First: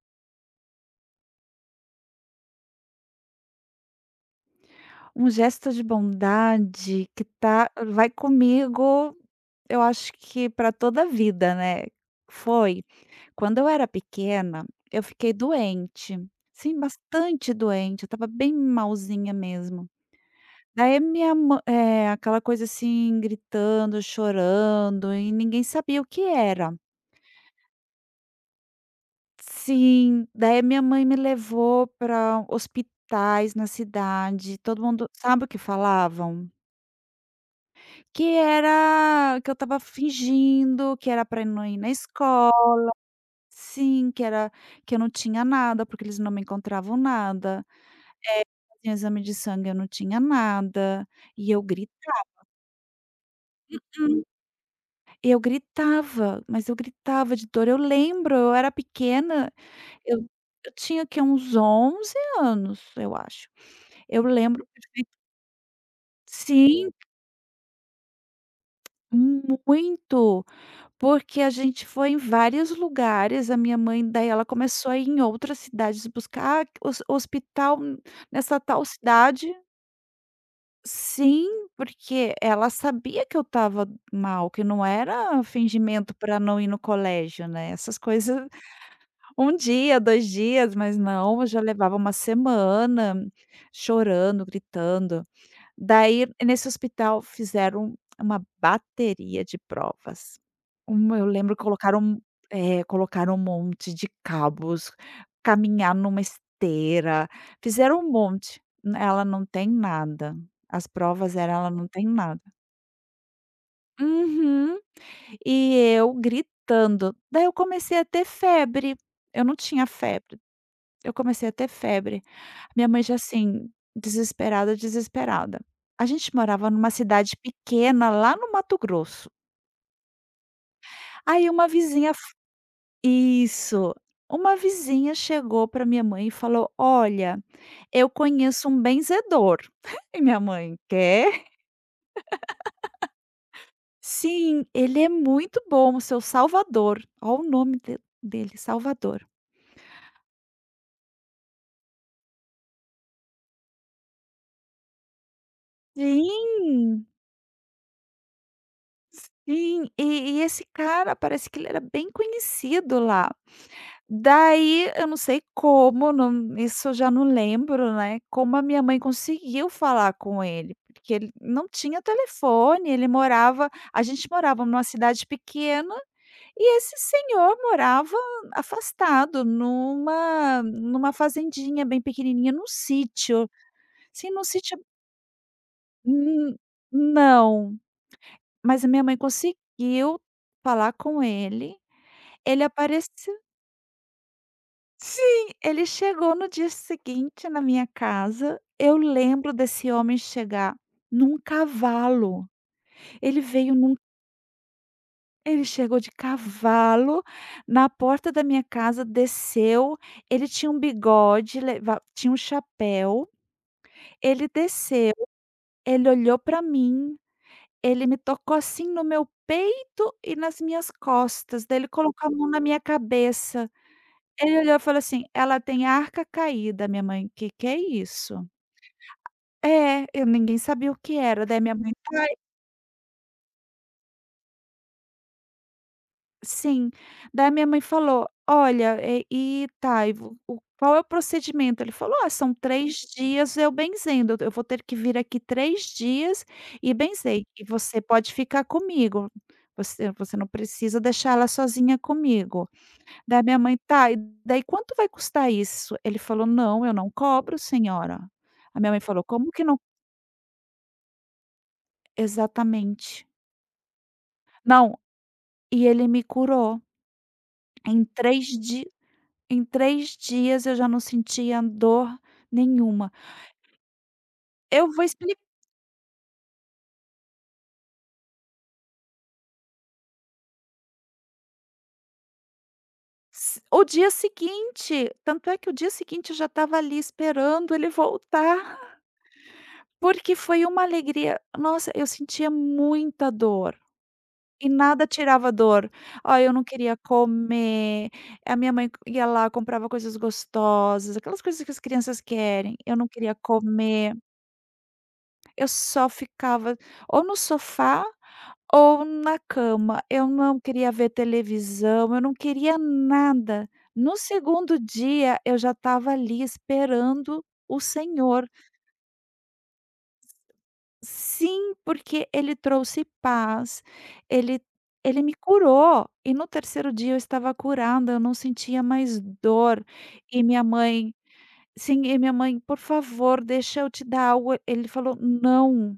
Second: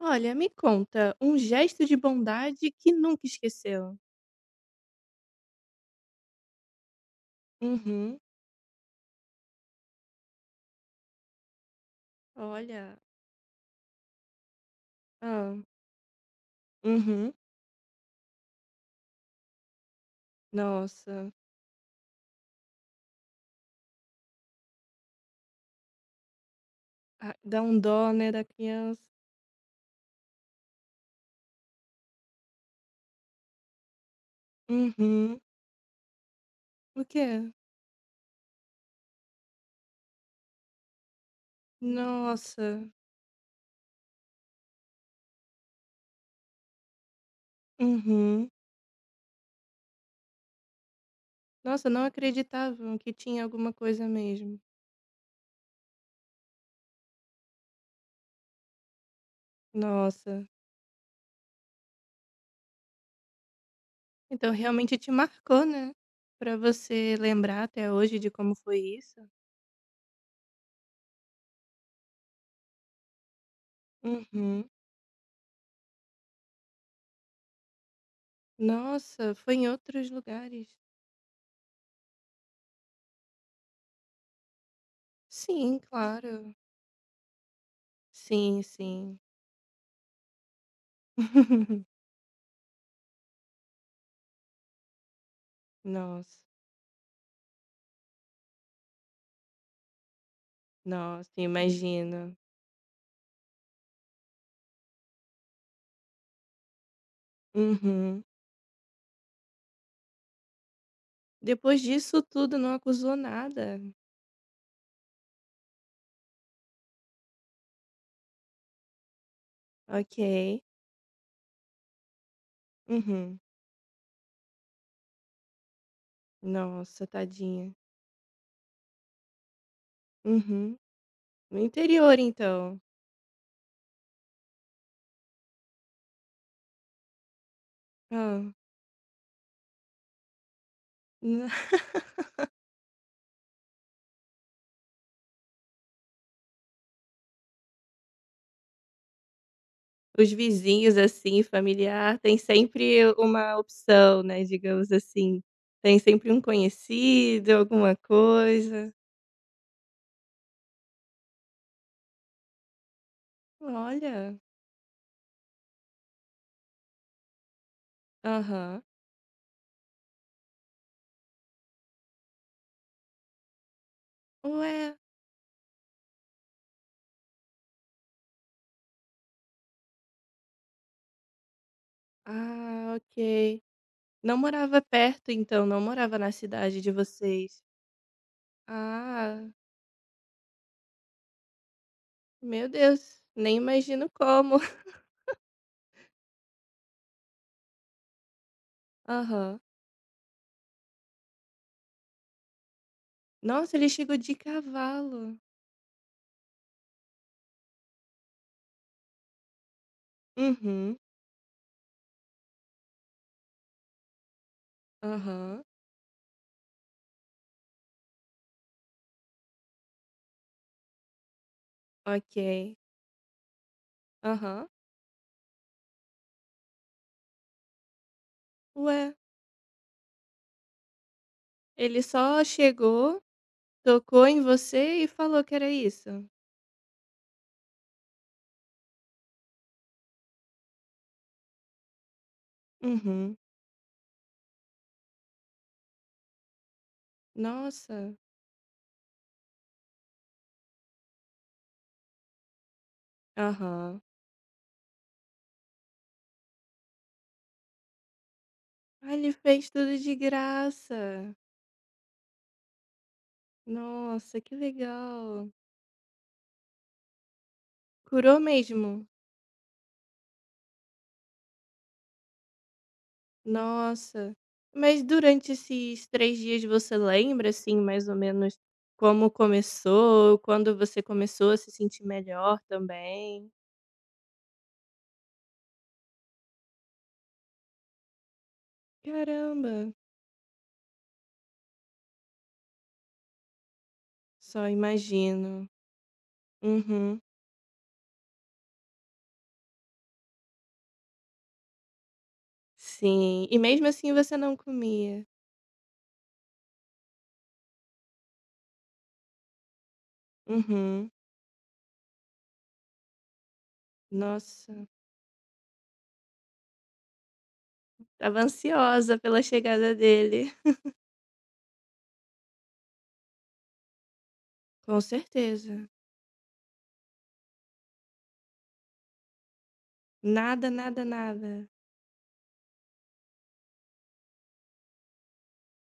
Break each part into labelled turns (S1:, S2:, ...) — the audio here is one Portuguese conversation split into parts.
S1: Olha, me conta, um gesto de bondade que nunca esqueceu.
S2: Um gesto de bondade que vai
S1: Uhum.
S2: comigo, eu acho que para toda a vida, né. Foi,
S1: Olha.
S2: quando eu era pequena, eu fiquei
S1: Hã.
S2: doente, sim,
S1: Uhum.
S2: bastante doente, eu estava bem malzinha mesmo. Daí
S1: Nossa.
S2: aquela coisa assim, gritando, chorando e ninguém sabia o que era.
S1: Ah, dá um dó, né, da criança.
S2: Sim, daí minha mãe me levou para hospitais na cidade, todo mundo
S1: Uhum.
S2: sabe o que falavam?
S1: O quê?
S2: Que era que eu estava fingindo, que era pra não ir na escola.
S1: Nossa.
S2: Sim, que eu não tinha nada, porque eles não me encontravam nada. Eh,
S1: Uhum.
S2: Faziam exame de sangue, eu não tinha nada, e eu
S1: Nossa, não
S2: gritava,
S1: acreditava que tinha alguma coisa
S2: hum,
S1: mesmo.
S2: mas eu gritava de dor. Eu lembro, eu era pequena, eu
S1: Nossa.
S2: eu tinha que uns 11 anos, eu acho. Eu
S1: Então
S2: lembro
S1: realmente
S2: perfeito.
S1: te marcou, né, pra
S2: Sim,
S1: você lembrar até hoje de como foi isso.
S2: muito. Porque a gente foi em vários lugares, a minha mãe daí ela
S1: Uhum.
S2: começou a ir em outras cidades buscar, hospital nessa tal
S1: Nossa,
S2: cidade.
S1: foi em outros lugares.
S2: Sim, porque ela sabia que eu estava mal, que não era
S1: Sim,
S2: fingimento para
S1: claro.
S2: não ir no colégio, né, essas coisas.
S1: Sim, sim.
S2: Um dia, 2 dias, mas não, eu já levava uma semana chorando, gritando. Daí,
S1: Nossa,
S2: nesse hospital, fizeram uma bateria de provas. Uma eu
S1: nossa,
S2: lembro que colocaram
S1: imagino.
S2: é, colocaram um monte de cabos, caminhar numa esteira, fizeram um
S1: Uhum.
S2: monte. Ela não tem nada. As provas eram: ela
S1: Depois
S2: não tem
S1: disso
S2: nada.
S1: tudo, não acusou nada.
S2: Uhum. E eu gritando. Daí eu comecei a ter febre. Eu não tinha
S1: Ok.
S2: febre. Eu comecei a ter febre. Minha mãe já
S1: Uhum.
S2: assim, desesperada, desesperada. A gente morava numa
S1: Nossa,
S2: cidade
S1: tadinha.
S2: pequena lá no Mato Grosso.
S1: Uhum.
S2: Aí
S1: No
S2: uma vizinha
S1: interior,
S2: f
S1: então.
S2: Isso. Uma vizinha chegou para minha mãe e falou: "Olha, eu
S1: Ah.
S2: conheço um benzedor". E minha mãe: quer "Sim, ele é muito bom, o seu Salvador". Olha o nome de dele, Salvador.
S1: Os vizinhos, assim, familiar, tem sempre uma opção, né, digamos assim. Tem sempre um
S2: Sim,
S1: conhecido, alguma coisa.
S2: sim. E esse cara parece que ele era bem conhecido lá.
S1: Olha.
S2: Daí, eu não sei como, não, isso eu já não lembro, né, como a minha
S1: Aham.
S2: mãe conseguiu falar com ele, porque ele não tinha telefone, ele morava a gente morava numa
S1: Ué.
S2: cidade pequena, e esse senhor morava afastado numa fazendinha bem pequenininha, num
S1: Ah,
S2: sítio,
S1: ok.
S2: sim,
S1: Não
S2: num sítio.
S1: morava perto então, não morava na
S2: hum,
S1: cidade de vocês?
S2: não, mas a minha mãe
S1: Ah,
S2: conseguiu falar com ele, ele
S1: meu
S2: apareceu
S1: Deus, nem imagino como.
S2: sim, ele chegou no dia seguinte na minha casa. Eu lembro
S1: Aham.
S2: desse homem chegar num cavalo. Ele veio
S1: Nossa, ele
S2: num
S1: chegou de cavalo.
S2: Ele chegou de cavalo na porta da minha casa, desceu, ele tinha um
S1: Uhum,
S2: bigode, leva tinha um chapéu. Ele desceu,
S1: aham,
S2: ele olhou para mim, ele me tocou assim no meu peito e nas minhas costas, daí ele colocou a mão na
S1: ok.
S2: minha cabeça. Ele
S1: Aham.
S2: olhou e falou assim: "Ela tem a arca caída". Minha mãe: que é isso?"
S1: Ué,
S2: É, eu ninguém sabia o que era,
S1: ele só chegou, tocou em você e falou que era isso?
S2: sim, daí minha mãe falou: "Olha, eh, e tá, e vo o qual é o procedimento?" Ele falou: "Ah, são três
S1: Uhum.
S2: dias eu benzendo, eu vou ter que vir aqui 3 dias e benzer, e você
S1: Nossa.
S2: pode ficar comigo, você não precisa deixar ela sozinha comigo." Daí minha mãe:
S1: Aham.
S2: "Tá, e daí quanto vai custar isso?" Ele falou: "Não, eu não cobro, senhora." A minha mãe
S1: Ah,
S2: falou:
S1: ele
S2: "Como que
S1: fez
S2: não?"
S1: tudo de graça.
S2: Exatamente.
S1: Nossa, que
S2: Não,
S1: legal.
S2: e ele me curou. Em
S1: Curou
S2: 3 di
S1: mesmo?
S2: Em 3 dias eu já não sentia dor nenhuma.
S1: Nossa.
S2: Eu
S1: Mas
S2: vou expli
S1: durante esses 3 dias você lembra, assim, mais ou menos como começou, quando você começou a se sentir melhor também?
S2: s O dia seguinte, tanto é que o dia seguinte eu já estava ali esperando ele voltar,
S1: Caramba,
S2: porque foi uma alegria. Nossa, eu sentia muita dor
S1: só
S2: e nada tirava a
S1: imagino.
S2: dor. Ó, eu não queria
S1: Uhum.
S2: comer, a minha mãe ia lá, comprava coisas gostosas, aquelas coisas que as crianças querem. Eu não queria
S1: Sim, e mesmo assim
S2: comer.
S1: você não comia?
S2: Eu só ficava ou no sofá ou na cama. Eu não queria
S1: Uhum.
S2: ver televisão, eu não queria nada. No segundo
S1: Nossa,
S2: dia, eu já estava ali esperando o
S1: tava
S2: senhor.
S1: ansiosa pela chegada dele.
S2: Sim, porque ele trouxe paz, ele
S1: Com
S2: ele me
S1: certeza.
S2: curou. E no terceiro dia eu estava curada, eu não sentia mais dor. E minha
S1: Nada, nada,
S2: mãe
S1: nada.
S2: sim, e minha mãe: "Por favor, deixa eu te dar algo". Ele falou: "Não,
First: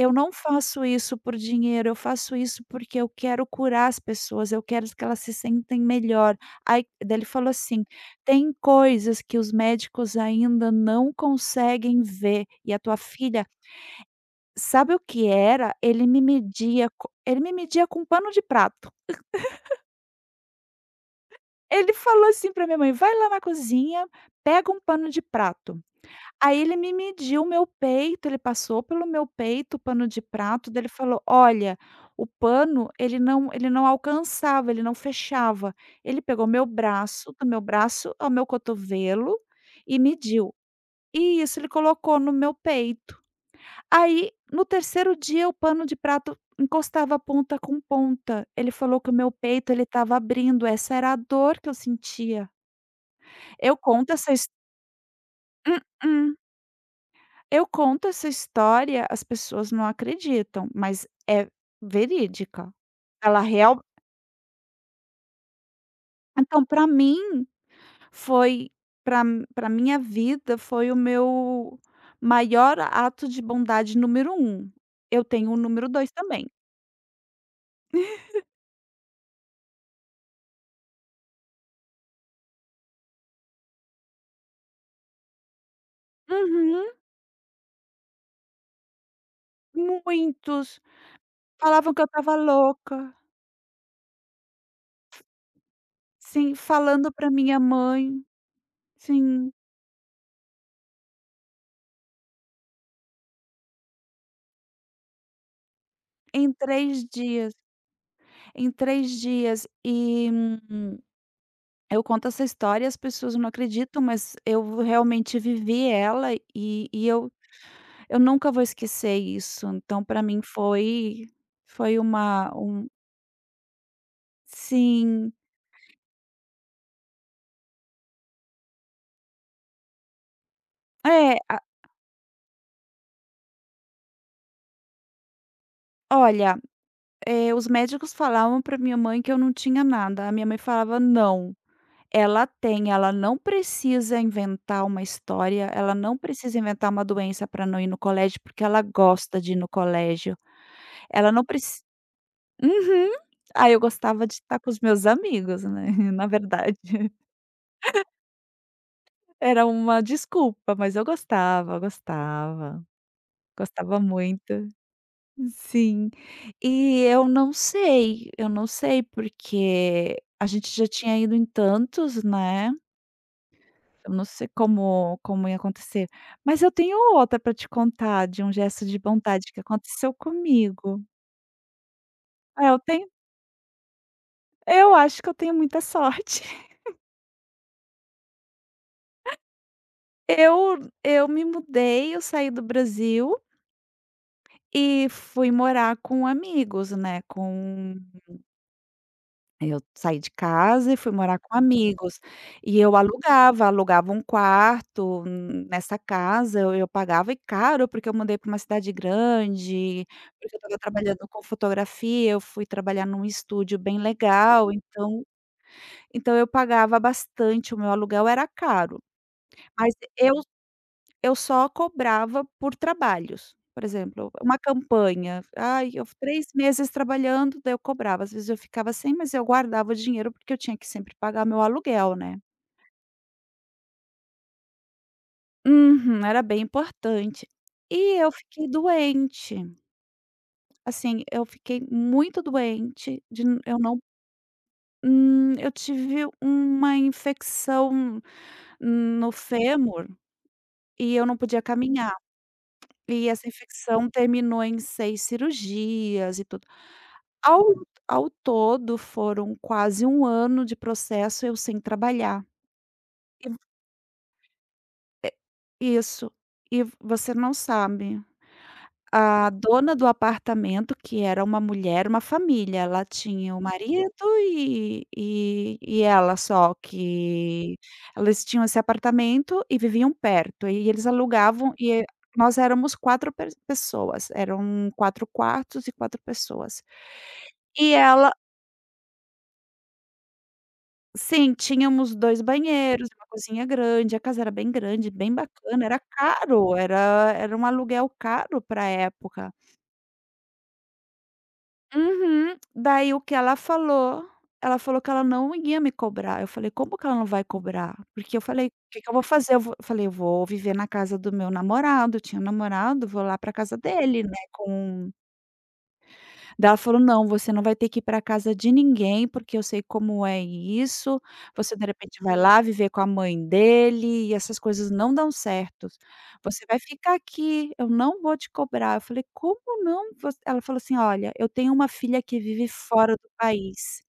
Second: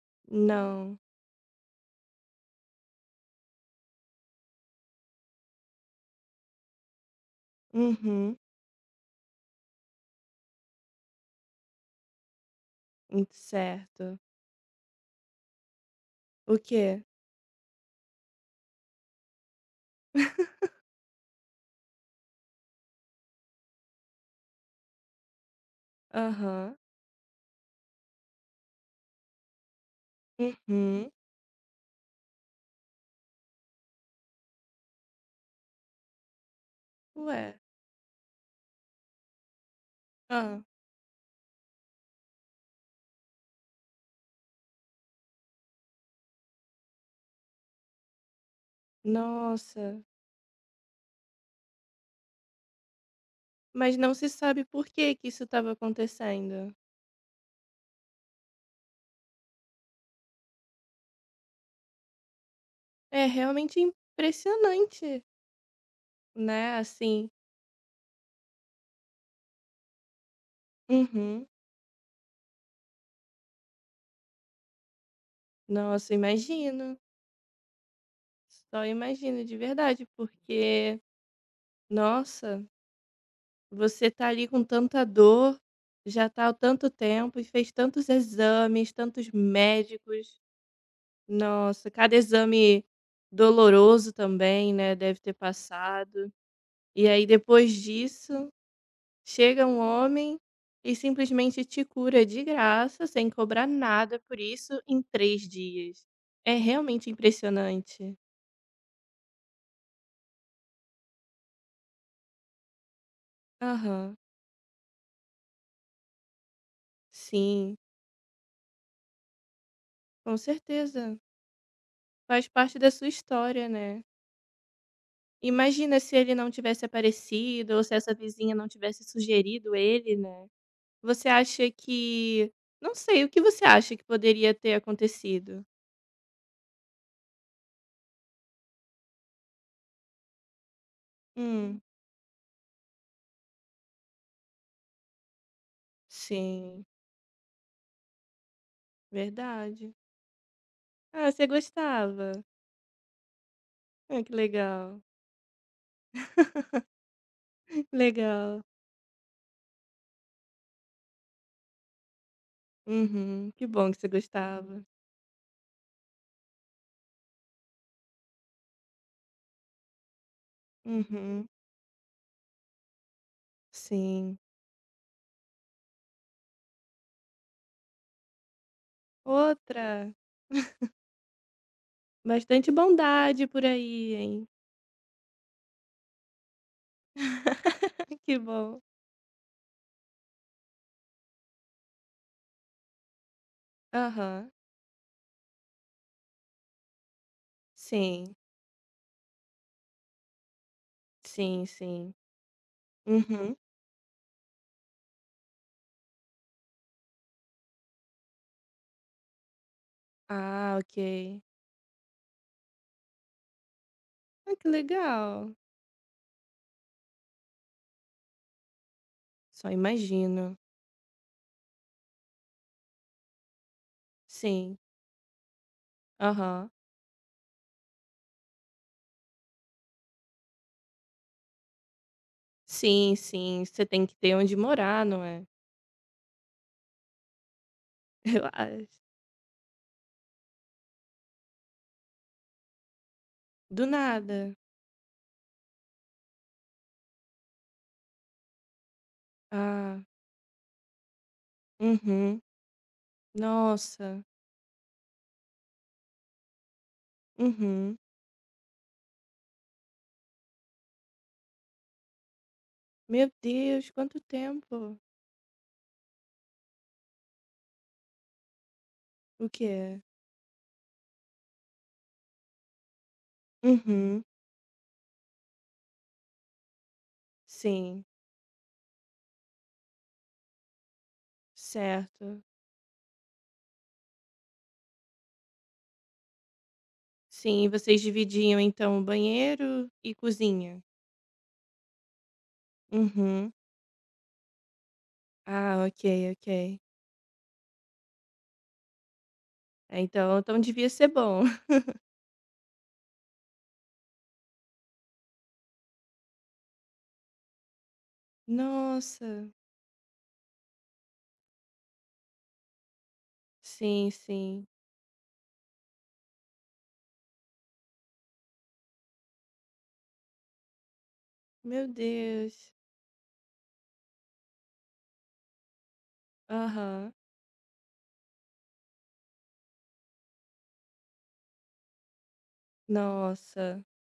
S2: eu não faço
S1: Não.
S2: isso por dinheiro, eu faço isso porque eu quero curar as pessoas, eu quero que elas se sentem melhor." Aí daí ele falou assim:
S1: Uhum.
S2: "Tem coisas que os médicos ainda não conseguem ver, e a tua filha".
S1: Certo.
S2: Sabe o que era?
S1: O quê?
S2: Ele me media com pano de prato. Ele falou assim para minha mãe: "Vai lá na cozinha, pega um pano de prato". Aí ele
S1: Aham.
S2: me mediu o meu peito, ele passou pelo meu peito o pano de prato, daí ele
S1: Uhum.
S2: falou: "Olha, o pano, ele não alcançava, ele não fechava". Ele pegou meu braço, do
S1: Ué,
S2: meu braço ao meu cotovelo e mediu.
S1: ah
S2: E isso ele colocou no meu peito. Aí, no terceiro dia, o pano de prato encostava ponta com ponta. Ele falou que o meu peito ele
S1: Nossa,
S2: estava abrindo, essa era a dor que eu sentia. Eu
S1: mas
S2: conto
S1: não se
S2: essa his
S1: sabe por que que isso estava
S2: Mm-mm.
S1: acontecendo.
S2: Eu conto essa história, as pessoas não acreditam, mas é verídica.
S1: É
S2: Ela
S1: realmente
S2: real
S1: impressionante,
S2: então
S1: né,
S2: para
S1: assim.
S2: mim foi para para minha vida foi o
S1: Uhum.
S2: meu maior ato de bondade número um. Eu tenho o número dois
S1: Nossa,
S2: também.
S1: imagino. Só imagino de verdade, porque, nossa, você tá ali com tanta dor, já tá há
S2: Uhum,
S1: tanto tempo e fez tantos exames, tantos médicos.
S2: muitos.
S1: Nossa,
S2: Falavam que eu
S1: cada
S2: estava
S1: exame
S2: louca.
S1: doloroso também, né, deve ter passado.
S2: Sim,
S1: E
S2: falando
S1: aí
S2: para minha
S1: depois
S2: mãe.
S1: disso
S2: Sim,
S1: chega um homem e simplesmente te cura de graça, sem cobrar nada por isso, em 3 dias.
S2: em
S1: É
S2: 3
S1: realmente
S2: dias,
S1: impressionante.
S2: em três dias. Eu conto essa história e as pessoas não acreditam,
S1: Aham.
S2: mas eu realmente vivi ela, e eu
S1: Sim,
S2: eu nunca vou esquecer isso. Então para
S1: com
S2: mim
S1: certeza.
S2: foi, foi
S1: Faz
S2: uma
S1: parte
S2: um
S1: da sua história, né.
S2: sim.
S1: Imagina se ele não tivesse aparecido ou se essa vizinha não tivesse sugerido ele, né. Você
S2: É, a
S1: acha que não sei, o que você acha que poderia ter acontecido?
S2: olha, os médicos falavam para minha mãe que eu não tinha nada, a minha mãe falava: "Não,
S1: Hum,
S2: ela tem, ela não precisa inventar uma história, ela não precisa
S1: sim,
S2: inventar uma doença para não ir no colégio, porque ela gosta de ir no
S1: verdade.
S2: colégio.
S1: Ah,
S2: Ela não
S1: você
S2: precisa
S1: gostava?
S2: Uhum. Aí eu
S1: Ah,
S2: gostava
S1: que
S2: de estar com os
S1: legal.
S2: meus amigos, né, na verdade.
S1: Legal.
S2: Era uma desculpa, mas eu gostava, gostava,
S1: Uhum. Que bom que
S2: gostava
S1: você
S2: muito.
S1: gostava.
S2: Sim. E eu não sei, porque a gente já tinha ido em
S1: Uhum.
S2: tantos, né, eu não
S1: Sim.
S2: sei como ia acontecer. Mas eu tenho outra para te contar de um gesto de bondade que
S1: Outra,
S2: aconteceu comigo. É,
S1: bastante bondade por aí, hein?
S2: eu acho que eu tenho muita sorte.
S1: Que bom.
S2: Eu me mudei, eu saí do Brasil
S1: Aham.
S2: e fui morar com amigos, né, com
S1: Sim.
S2: eu saí de casa e fui morar com
S1: Sim, sim.
S2: amigos. E eu
S1: Uhum.
S2: alugava um quarto nessa casa, eu pagava e caro, porque eu mudei para uma cidade grande, porque eu
S1: Ah,
S2: estava trabalhando
S1: ok.
S2: com fotografia, eu fui trabalhar num estúdio bem
S1: Ah, que
S2: legal, então
S1: legal.
S2: eu pagava bastante, o meu aluguel era caro.
S1: Só
S2: Mas eu
S1: imagino.
S2: Eu só cobrava por trabalhos. Por exemplo, uma
S1: Sim.
S2: campanha, ai, eu 3
S1: Aham.
S2: meses trabalhando, daí eu cobrava. Às vezes eu ficava sem, mas eu guardava o dinheiro, porque eu tinha que sempre pagar meu aluguel, né.
S1: Sim, sim. Você tem que ter onde morar, não é?
S2: Uhum, era bem importante. E eu
S1: Eu
S2: fiquei
S1: acho.
S2: doente, assim, eu fiquei muito doente de n eu
S1: Do
S2: não
S1: nada.
S2: eu tive uma infecção no
S1: Ah.
S2: fêmur e eu não podia caminhar.
S1: Uhum.
S2: E essa infecção
S1: Nossa.
S2: terminou em 6 cirurgias e tudo. Ao
S1: Uhum.
S2: ao todo foram quase um ano de processo eu sem trabalhar.
S1: Meu
S2: E v
S1: Deus, quanto tempo.
S2: Isso. Você não sabe,
S1: O
S2: a
S1: que
S2: dona
S1: é?
S2: do apartamento, que era uma mulher, uma família, ela tinha o marido
S1: Uhum.
S2: e ela só, que
S1: Sim,
S2: elas tinham esse apartamento e viviam perto, e eles alugavam e
S1: certo.
S2: nós éramos 4 pes pessoas, eram 4 quartos e 4 pessoas.
S1: Sim, e
S2: E
S1: vocês
S2: ela
S1: dividiam então o banheiro e cozinha?
S2: Sim, tínhamos 2 banheiros, uma
S1: Uhum.
S2: cozinha grande, a casa era bem grande, bem
S1: Ah,
S2: bacana, era
S1: ok, ok.
S2: caro, era um aluguel caro pra época.
S1: É, então devia ser bom.
S2: Uhum. Daí o que ela falou? Ela falou que ela não ia me cobrar, eu falei: "Como que ela não vai cobrar?" Porque eu falei: "O, que que eu vou
S1: Nossa.
S2: fazer? Eu vou". Falei: "Eu vou viver na casa do meu namorado", eu tinha um namorado, "vou lá pra casa
S1: Sim,
S2: dele, né,
S1: sim.
S2: com". Daí ela falou: "Não, você não vai ter que ir para casa de ninguém, porque eu sei como é isso, você de
S1: Meu
S2: repente vai lá
S1: Deus.
S2: viver com a mãe dele e essas coisas não dão certo. Você vai
S1: Aham.
S2: ficar aqui, eu não vou te cobrar". Eu falei: "Como não? Voc". Ela falou assim: "Olha, eu tenho uma filha que vive fora do
S1: Nossa.
S2: país,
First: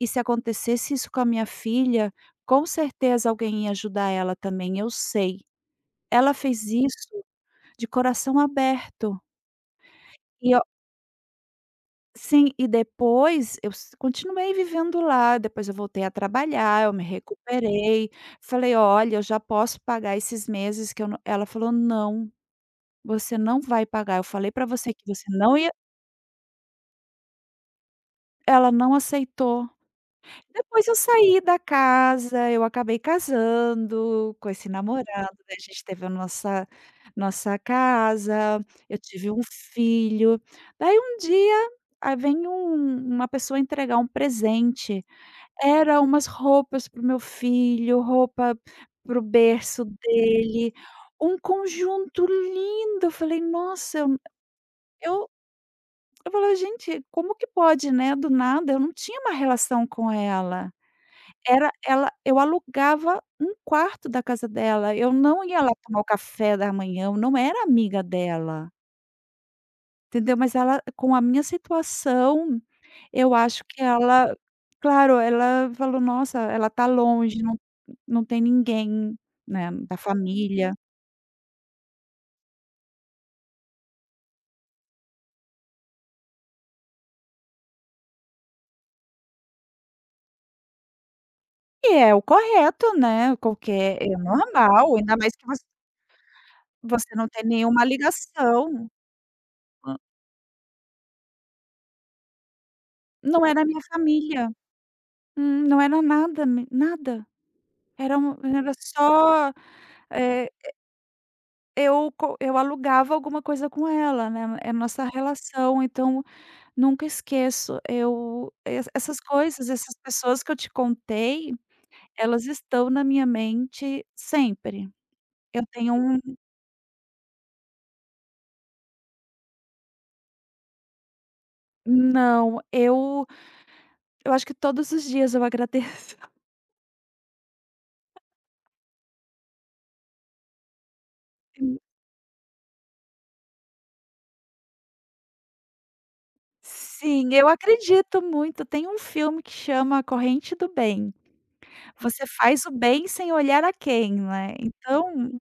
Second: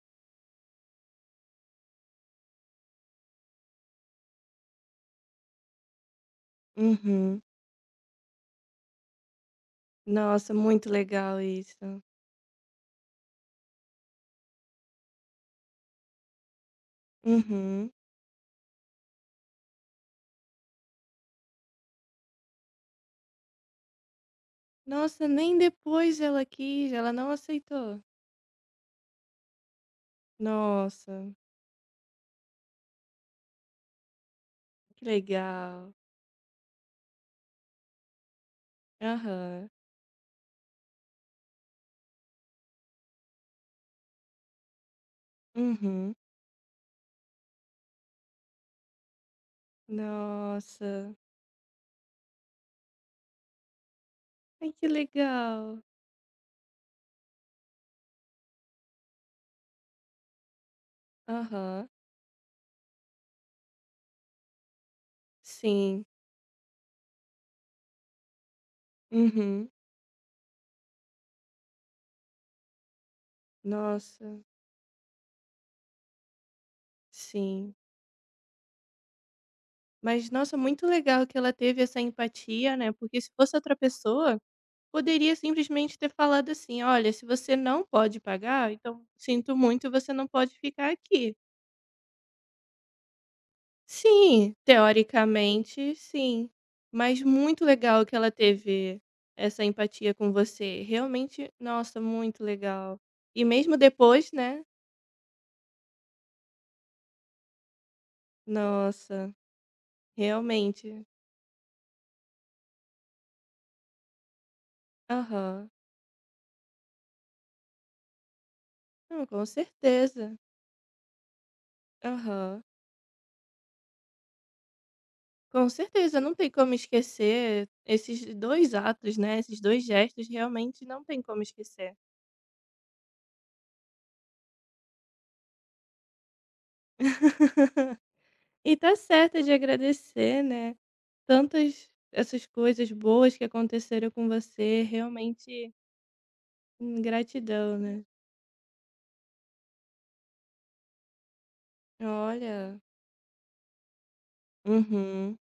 S2: e se acontecesse isso com a minha filha, com certeza alguém ia ajudar ela também, eu sei. Ela fez isso
S1: Uhum.
S2: de coração aberto". E
S1: Nossa,
S2: eu
S1: muito legal isso.
S2: Sim, e depois eu s continuei vivendo lá, depois eu voltei a trabalhar, eu me
S1: Uhum.
S2: recuperei, falei: "Olha, eu já posso pagar esses meses que eu não". Ela falou: "Não, você não vai pagar, eu falei para você que você
S1: Nossa,
S2: não
S1: nem
S2: ia".
S1: depois ela quis, ela não aceitou?
S2: Ela não aceitou. Depois eu
S1: Nossa,
S2: saí da casa, eu acabei casando com esse
S1: que
S2: namorado, daí a gente
S1: legal.
S2: teve a nossa casa, eu tive um
S1: Aham.
S2: filho. Daí um dia, aí vem uma pessoa entregar um presente. Era
S1: Uhum.
S2: umas roupas para o meu filho, roupa para o berço dele,
S1: Nossa,
S2: um conjunto lindo, eu falei: "Nossa",
S1: ai que
S2: eu
S1: legal.
S2: eu falei: "Gente, como que pode, né, do nada", eu não tinha uma relação com ela. Era
S1: Aham,
S2: ela Eu alugava um quarto da casa dela, eu não ia lá tomar
S1: sim.
S2: o café da manhã, eu não era amiga dela.
S1: Uhum.
S2: Entendeu? Mas ela, com a minha situação, eu acho que ela
S1: Nossa,
S2: claro, ela falou: "Nossa, ela tá longe,
S1: sim.
S2: não tem ninguém, né, da
S1: Mas nossa,
S2: família".
S1: muito legal que ela teve essa empatia, né, porque se fosse outra pessoa, poderia simplesmente ter falado assim: "Olha, se você não pode pagar, então sinto muito, você não pode ficar aqui".
S2: E é o correto, né, qualquer é
S1: Sim,
S2: normal, ainda mais que você
S1: teoricamente sim,
S2: você
S1: mas
S2: não tem
S1: muito
S2: nenhuma
S1: legal que ela
S2: ligação.
S1: teve essa
S2: Hã,
S1: empatia com você, realmente, nossa, muito legal. E
S2: não era
S1: mesmo
S2: minha
S1: depois,
S2: família.
S1: né.
S2: Não era nada, me nada. Era um era
S1: Nossa,
S2: só, eh,
S1: realmente.
S2: eu alugava alguma coisa com ela, né, é nossa
S1: Aham.
S2: relação, então. Nunca esqueço, eu es essas
S1: Não, com
S2: coisas, essas
S1: certeza.
S2: pessoas que eu te contei, elas
S1: Aham.
S2: estão na minha mente sempre. Eu
S1: Com
S2: tenho um
S1: certeza, não tem como esquecer esses 2 atos, né, esses 2 gestos, realmente não tem como esquecer.
S2: Não, eu acho que todos os dias eu agradeço.
S1: E tá certa de agradecer, né, tantas essas coisas boas que aconteceram com você, realmente,
S2: Sim, eu
S1: gratidão, né.
S2: acredito muito. Tem um filme que chama A Corrente do Bem. Você faz o
S1: Olha.
S2: bem sem olhar a quem, né. Então,
S1: Uhum.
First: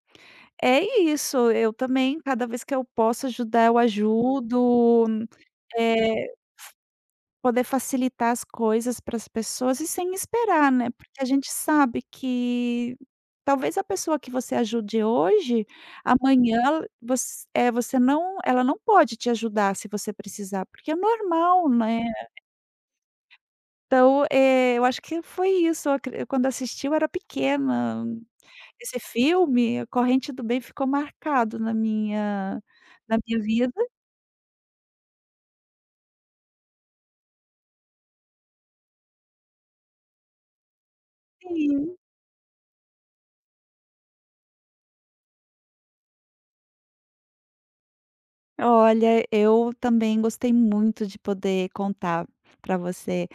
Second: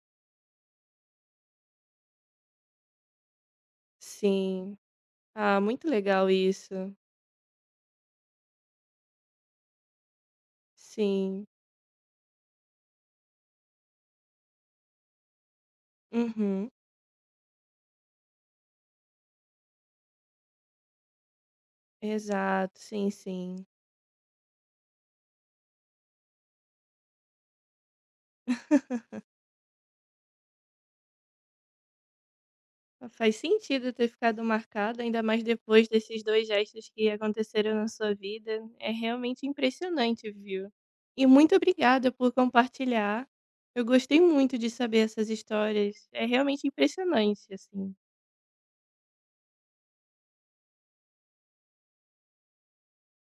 S2: é isso, eu também, cada vez que eu posso ajudar, eu
S1: Sim.
S2: ajudo,
S1: Ah, muito legal
S2: eh
S1: isso.
S2: poder facilitar as coisas para as pessoas e sem esperar, né, porque a
S1: Sim.
S2: gente sabe que talvez a pessoa que você ajude hoje, amanhã
S1: Uhum.
S2: voc você não, ela não pode te ajudar se você precisar, porque é normal, né.
S1: Exato, sim, sim.
S2: Então, eu acho que foi isso, eu acre quando assisti, eu era pequena, esse filme, A Corrente do Bem, ficou marcado na minha
S1: Ah,
S2: na
S1: faz
S2: minha vida.
S1: sentido ter ficado marcado, ainda mais depois desses dois gestos que aconteceram na sua vida. É realmente impressionante, viu? E muito
S2: Sim.
S1: obrigada por compartilhar. Eu gostei muito de saber essas histórias. É realmente impressionante, assim.
S2: Olha, eu também gostei muito de poder contar para você.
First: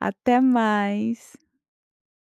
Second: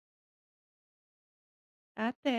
S2: Até mais.
S1: Até.